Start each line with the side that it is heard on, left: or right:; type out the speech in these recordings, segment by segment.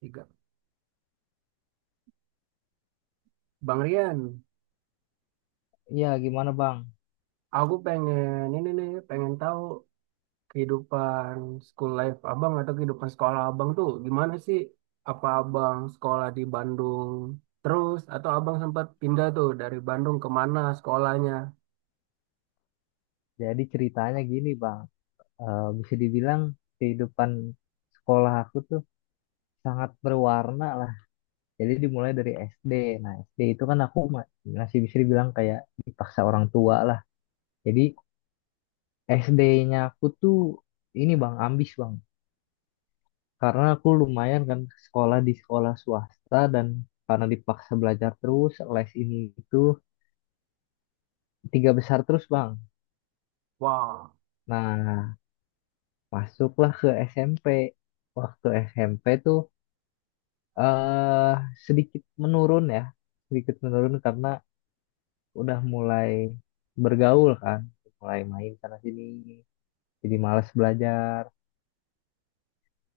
right: Tiga. Bang Rian,
left: Iya, gimana Bang?
right: aku pengen ini nih, pengen tahu kehidupan school life abang atau kehidupan sekolah abang tuh gimana sih? Apa abang sekolah di Bandung terus atau abang sempat pindah tuh dari Bandung ke mana sekolahnya?
left: Jadi ceritanya gini Bang. Bisa dibilang kehidupan sekolah aku tuh sangat berwarna lah. Jadi dimulai dari SD. Nah, SD itu kan aku masih bisa dibilang kayak dipaksa orang tua lah. Jadi SD-nya aku tuh ini Bang, ambis Bang. Karena aku lumayan kan sekolah di sekolah swasta dan karena dipaksa belajar terus, les ini itu tiga besar terus Bang.
right: Wah,
left: Nah, masuklah ke SMP. Waktu SMP tuh eh sedikit menurun ya, sedikit menurun karena udah mulai bergaul kan, mulai main sana sini, jadi malas belajar.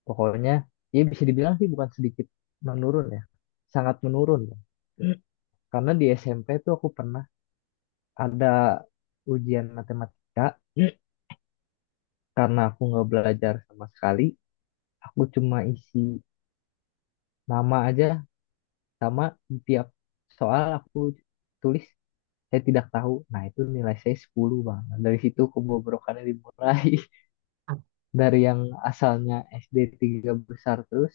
left: Pokoknya, ya bisa dibilang sih bukan sedikit menurun ya, sangat menurun, ya. Karena di SMP tuh aku pernah ada ujian matematika, karena aku nggak belajar sama sekali, aku cuma isi nama aja sama di tiap soal aku tulis saya tidak tahu. Nah, itu nilai saya 10 Bang. Dari situ kebobrokannya dimulai. Dari yang asalnya SD tiga besar terus,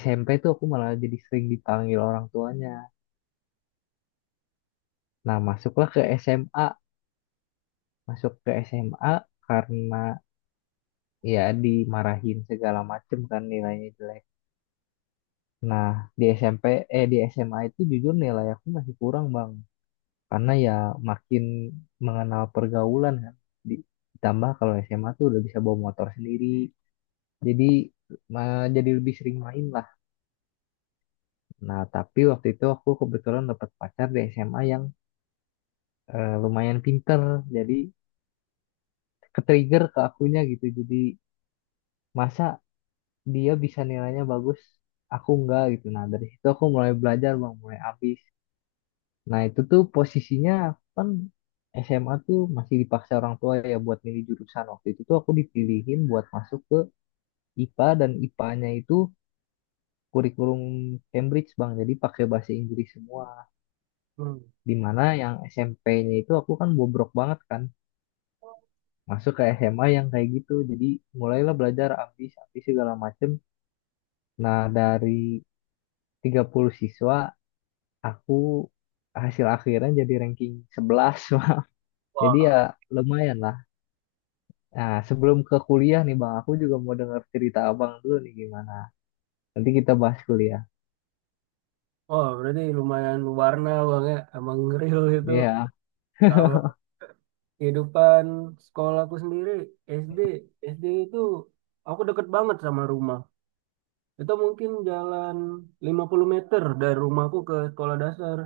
left: SMP tuh aku malah jadi sering dipanggil orang tuanya. Nah, masuklah ke SMA. Masuk ke SMA karena ya dimarahin segala macem kan nilainya jelek. Nah, di SMP, eh di SMA itu jujur nilai aku masih kurang, Bang. Karena ya makin mengenal pergaulan kan. Di- Ditambah kalau SMA tuh udah bisa bawa motor sendiri, jadi jadi lebih sering main lah. Nah, tapi waktu itu aku kebetulan dapat pacar di SMA yang lumayan pinter, jadi ke-trigger ke akunya gitu. Jadi masa dia bisa nilainya bagus, aku enggak gitu. Nah, dari situ aku mulai belajar bang, mulai habis. Nah, itu tuh posisinya kan SMA tuh masih dipaksa orang tua ya buat milih jurusan. Waktu itu tuh aku dipilihin buat masuk ke IPA dan IPA-nya itu kurikulum Cambridge bang, jadi pakai bahasa Inggris semua.
right: hmm.
left: Di mana yang SMP-nya itu aku kan bobrok banget kan masuk ke SMA yang kayak gitu jadi mulailah belajar ambis ambis segala macem. Nah, dari 30 siswa aku hasil akhirnya jadi ranking 11. Wah. Jadi ya
right: Wah,
left: lumayan lah. Nah, sebelum ke kuliah nih bang aku juga mau dengar cerita abang dulu nih gimana, nanti kita bahas kuliah.
right: wah, berarti lumayan warna bang ya, emang real itu.
left: Iya,
right: Kalau kehidupan sekolahku sendiri, SD, SD itu aku deket banget sama rumah. Itu mungkin jalan 50 meter dari rumahku ke sekolah dasar.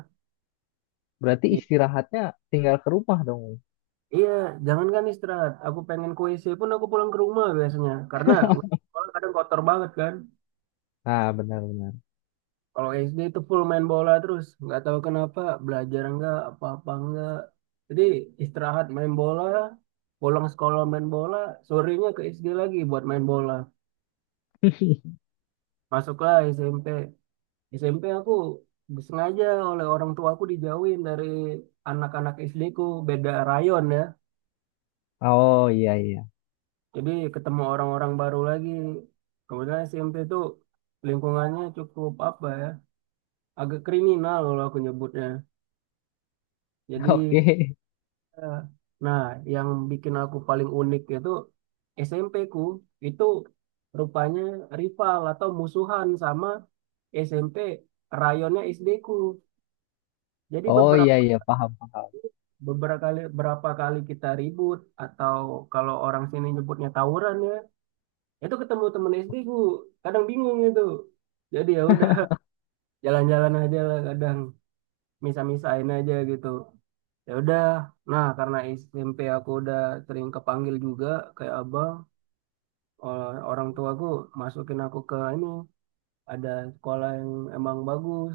left: berarti
right: I-
left: istirahatnya tinggal ke rumah dong.
right: iya, jangankan istirahat. Aku pengen ke WC pun aku pulang ke rumah biasanya. Karena sekolah kadang kotor banget kan.
left: Nah, benar-benar.
right: Kalau SD itu full main bola terus. Nggak tahu kenapa, belajar enggak, apa-apa enggak. Jadi istirahat main bola, pulang sekolah main bola, sorenya ke SD lagi buat main bola. Masuklah SMP. SMP aku sengaja oleh orang tua aku dijauhin dari anak-anak SD ku, beda rayon ya.
left: Oh iya iya.
right: Jadi ketemu orang-orang baru lagi. Kemudian SMP itu lingkungannya cukup apa ya, agak kriminal kalau aku nyebutnya. Jadi,
left: Oke.
right: eh, nah, yang bikin aku paling unik itu SMP ku itu rupanya rival atau musuhan sama SMP rayonnya SD ku. Jadi
left: Oh iya
right: beberapa
left: iya paham paham.
right: beberapa kali berapa kali kita ribut, atau kalau orang sini nyebutnya tawuran ya, itu ketemu temen SD ku kadang bingung gitu, jadi ya udah, jalan-jalan aja lah kadang, misa-misain aja gitu, ya udah. Nah, karena SMP aku udah sering kepanggil juga kayak abang, orang tuaku masukin aku ke ini, ada sekolah yang emang bagus.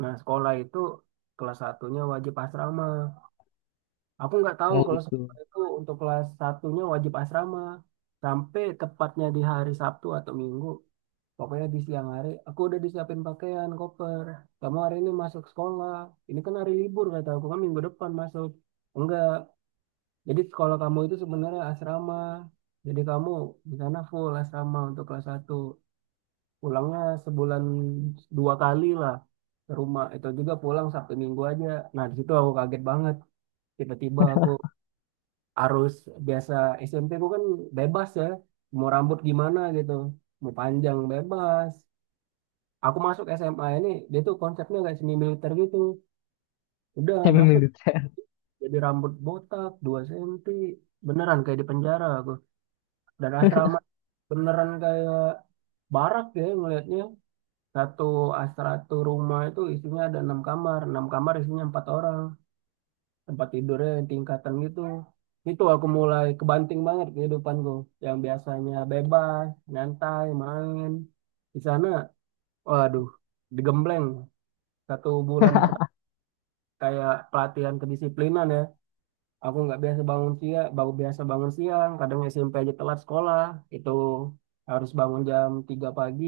right: Nah, sekolah itu kelas satunya wajib asrama. Aku nggak tahu
left: Oh
right: kalau sekolah
left: gitu.
right: itu untuk kelas satunya wajib asrama. Sampai tepatnya di hari Sabtu atau Minggu. Pokoknya di siang hari, aku udah disiapin pakaian, koper. Kamu hari ini masuk sekolah. Ini kan hari libur, kata aku kan minggu depan masuk. Enggak. Jadi sekolah kamu itu sebenarnya asrama. Jadi kamu di sana full asrama untuk kelas satu. Pulangnya sebulan 2 kali lah ke rumah. Itu juga pulang Sabtu Minggu aja. Nah, di situ aku kaget banget. Tiba-tiba aku harus biasa. SMP ku kan bebas ya, mau rambut gimana gitu, mau panjang bebas. Aku masuk SMA ini, dia tuh konsepnya kayak semi militer gitu. Udah
left: Saya
right: masuk,
left: militer.
right: jadi rambut botak 2 senti, beneran kayak di penjara aku. Dan asrama beneran kayak barak ya ngelihatnya. Satu asrama satu rumah itu isinya ada 6 kamar, 6 kamar isinya 4 orang, tempat tidurnya yang tingkatan gitu. Itu aku mulai kebanting banget kehidupanku, yang biasanya bebas, nyantai, main. Di sana, waduh, digembleng satu bulan pertama kayak pelatihan kedisiplinan ya. Aku nggak biasa bangun siang, baru biasa bangun siang, kadang SMP aja telat sekolah. Itu harus bangun jam 3 pagi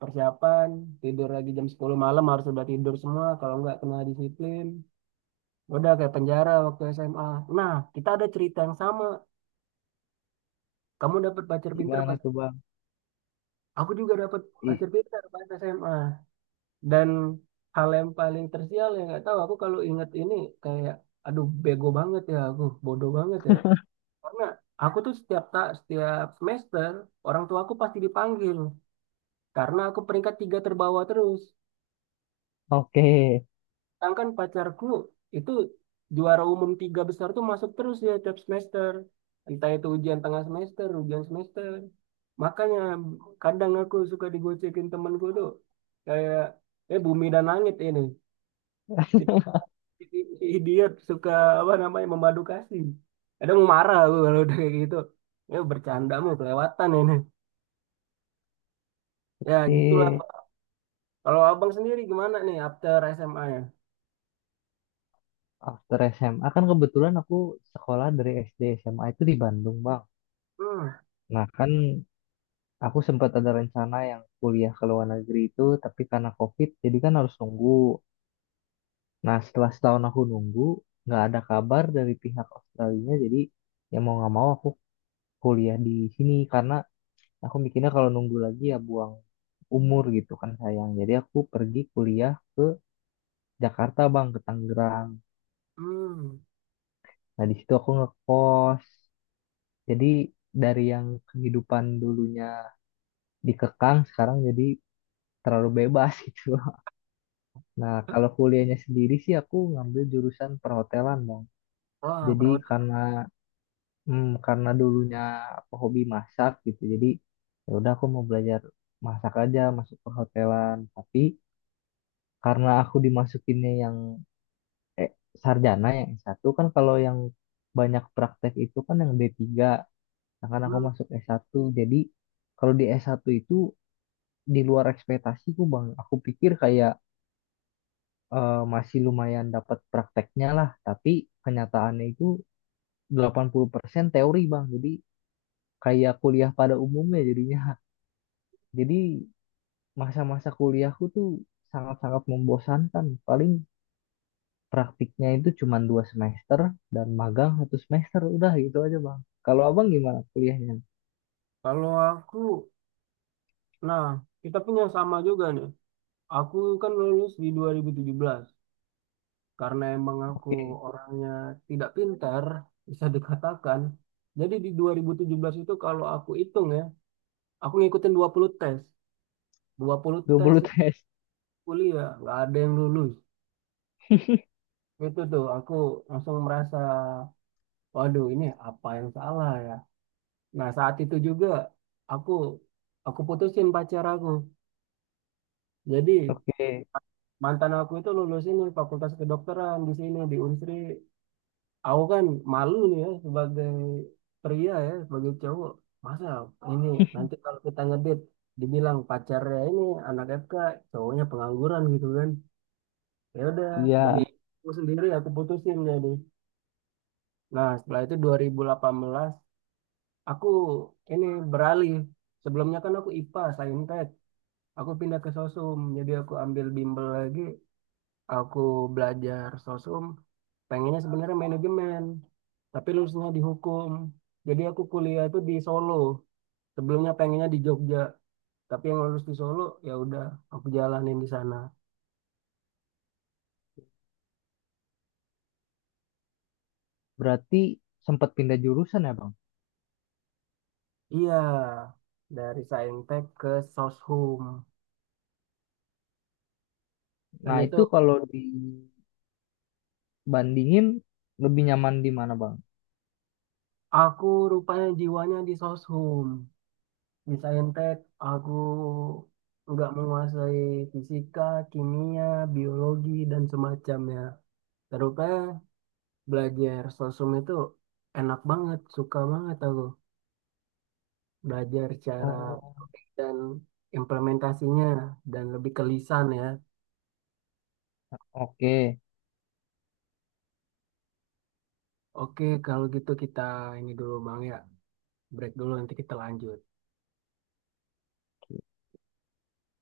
right: persiapan, tidur lagi jam 10 malam, harus udah tidur semua, kalau nggak kena disiplin. Udah kayak penjara waktu SMA. Nah, kita ada cerita yang sama. Kamu dapat pacar pinter
left: Gimana
right: pas,
left: tuh Bang?
right: aku juga dapat
left: I-
right: pacar pinter pas SMA. Dan hal yang paling tersial yang nggak tahu aku kalau inget ini, kayak, aduh, bego banget ya aku, bodoh banget ya. Karena aku tuh setiap tak setiap semester orang tua aku pasti dipanggil, karena aku peringkat tiga terbawah terus.
left: Oke,
right: Sedangkan pacarku itu juara umum, tiga besar tuh masuk terus ya tiap semester. Entah itu ujian tengah semester, ujian semester. Makanya kadang aku suka digocekin temanku tuh, kayak, eh, bumi dan langit ini. Si Idiot suka apa namanya memadu kasih. Kadang mau marah aku kalau udah kayak gitu. Ya bercanda mau kelewatan ini. Ya gitulah.
left: oke.
right: Kalau abang sendiri gimana nih after SMA ya?
left: After SMA kan kebetulan aku sekolah dari SD SMA itu di Bandung Bang.
right: Hmm,
left: Nah kan aku sempat ada rencana yang kuliah ke luar negeri itu, tapi karena COVID jadi kan harus nunggu. Nah setelah setahun aku nunggu, nggak ada kabar dari pihak Australia, jadi ya mau nggak mau aku kuliah di sini karena aku mikirnya kalau nunggu lagi ya buang umur gitu kan sayang. Jadi aku pergi kuliah Jakarta bang ke Tangerang.
right: hmm.
left: Nah di situ aku ngekos. Jadi dari yang kehidupan dulunya dikekang sekarang jadi terlalu bebas gitu. Nah kalau kuliahnya sendiri sih aku ngambil jurusan perhotelan bang.
right: Wah,
left: Jadi
right: perawat.
left: karena karena dulunya aku hobi masak gitu. Jadi ya udah aku mau belajar masak aja masuk perhotelan. Tapi karena aku dimasukinnya yang eh, sarjana yang S1 kan kalau yang banyak praktek itu kan yang D3. Akan aku masuk S1. Jadi kalau di S1 itu di luar ekspektasiku Bang. Aku pikir kayak masih lumayan dapat prakteknya lah, tapi kenyataannya itu 80% teori Bang. Jadi kayak kuliah pada umumnya jadinya. Jadi masa-masa kuliahku tuh sangat-sangat membosankan. Paling praktiknya itu cuma 2 semester dan magang 1 semester udah gitu aja Bang. Kalau Abang gimana kuliahnya?
right: Kalau aku, nah, kita punya sama juga nih. Aku kan lulus di 2017, karena emang aku
left: Oke,
right: orangnya tidak pintar, bisa dikatakan. Jadi di 2017 itu kalau aku hitung ya, aku ngikutin 20 tes. 20 tes
left: 20 tes.
right: kuliah, nggak ada yang lulus. Itu tuh aku langsung merasa, waduh, ini apa yang salah ya. Nah, saat itu juga aku aku putusin pacar aku. Jadi
left: Oke.
right: mantan aku itu lulus ini fakultas kedokteran di sini di Unsri. Aku kan malu nih ya sebagai pria, ya sebagai cowok, masa ini nanti kalau kita ngedit dibilang pacarnya ini anak FK, cowoknya pengangguran gitu kan. Ya udah, demi
left: Iya,
right: Iya. Aku sendiri aku putusin. Jadi, nah, setelah itu 2018 aku ini beralih. Sebelumnya kan aku IPA Saintek, aku pindah ke Sosum, jadi aku ambil bimbel lagi. Aku belajar sosum, pengennya sebenarnya manajemen, tapi lulusnya di hukum. Jadi aku kuliah itu di Solo, sebelumnya pengennya di Jogja, tapi yang lulus di Solo, ya udah aku jalanin di sana.
left: berarti sempat pindah jurusan ya, Bang?
right: Iya, dari Saintek ke Soshum, dan
left: Nah,
right: itu
left: itu kalau dibandingin lebih nyaman di mana, Bang?
right: aku rupanya jiwanya di Soshum. Di Saintek aku nggak menguasai fisika, kimia, biologi dan semacamnya. Terus belajar sosum itu enak banget, suka banget aku belajar cara
left: Oh,
right: dan implementasinya, dan lebih ke lisan ya.
left: oke.
right: Oke, kalau gitu kita ini dulu Bang ya, break dulu nanti kita lanjut.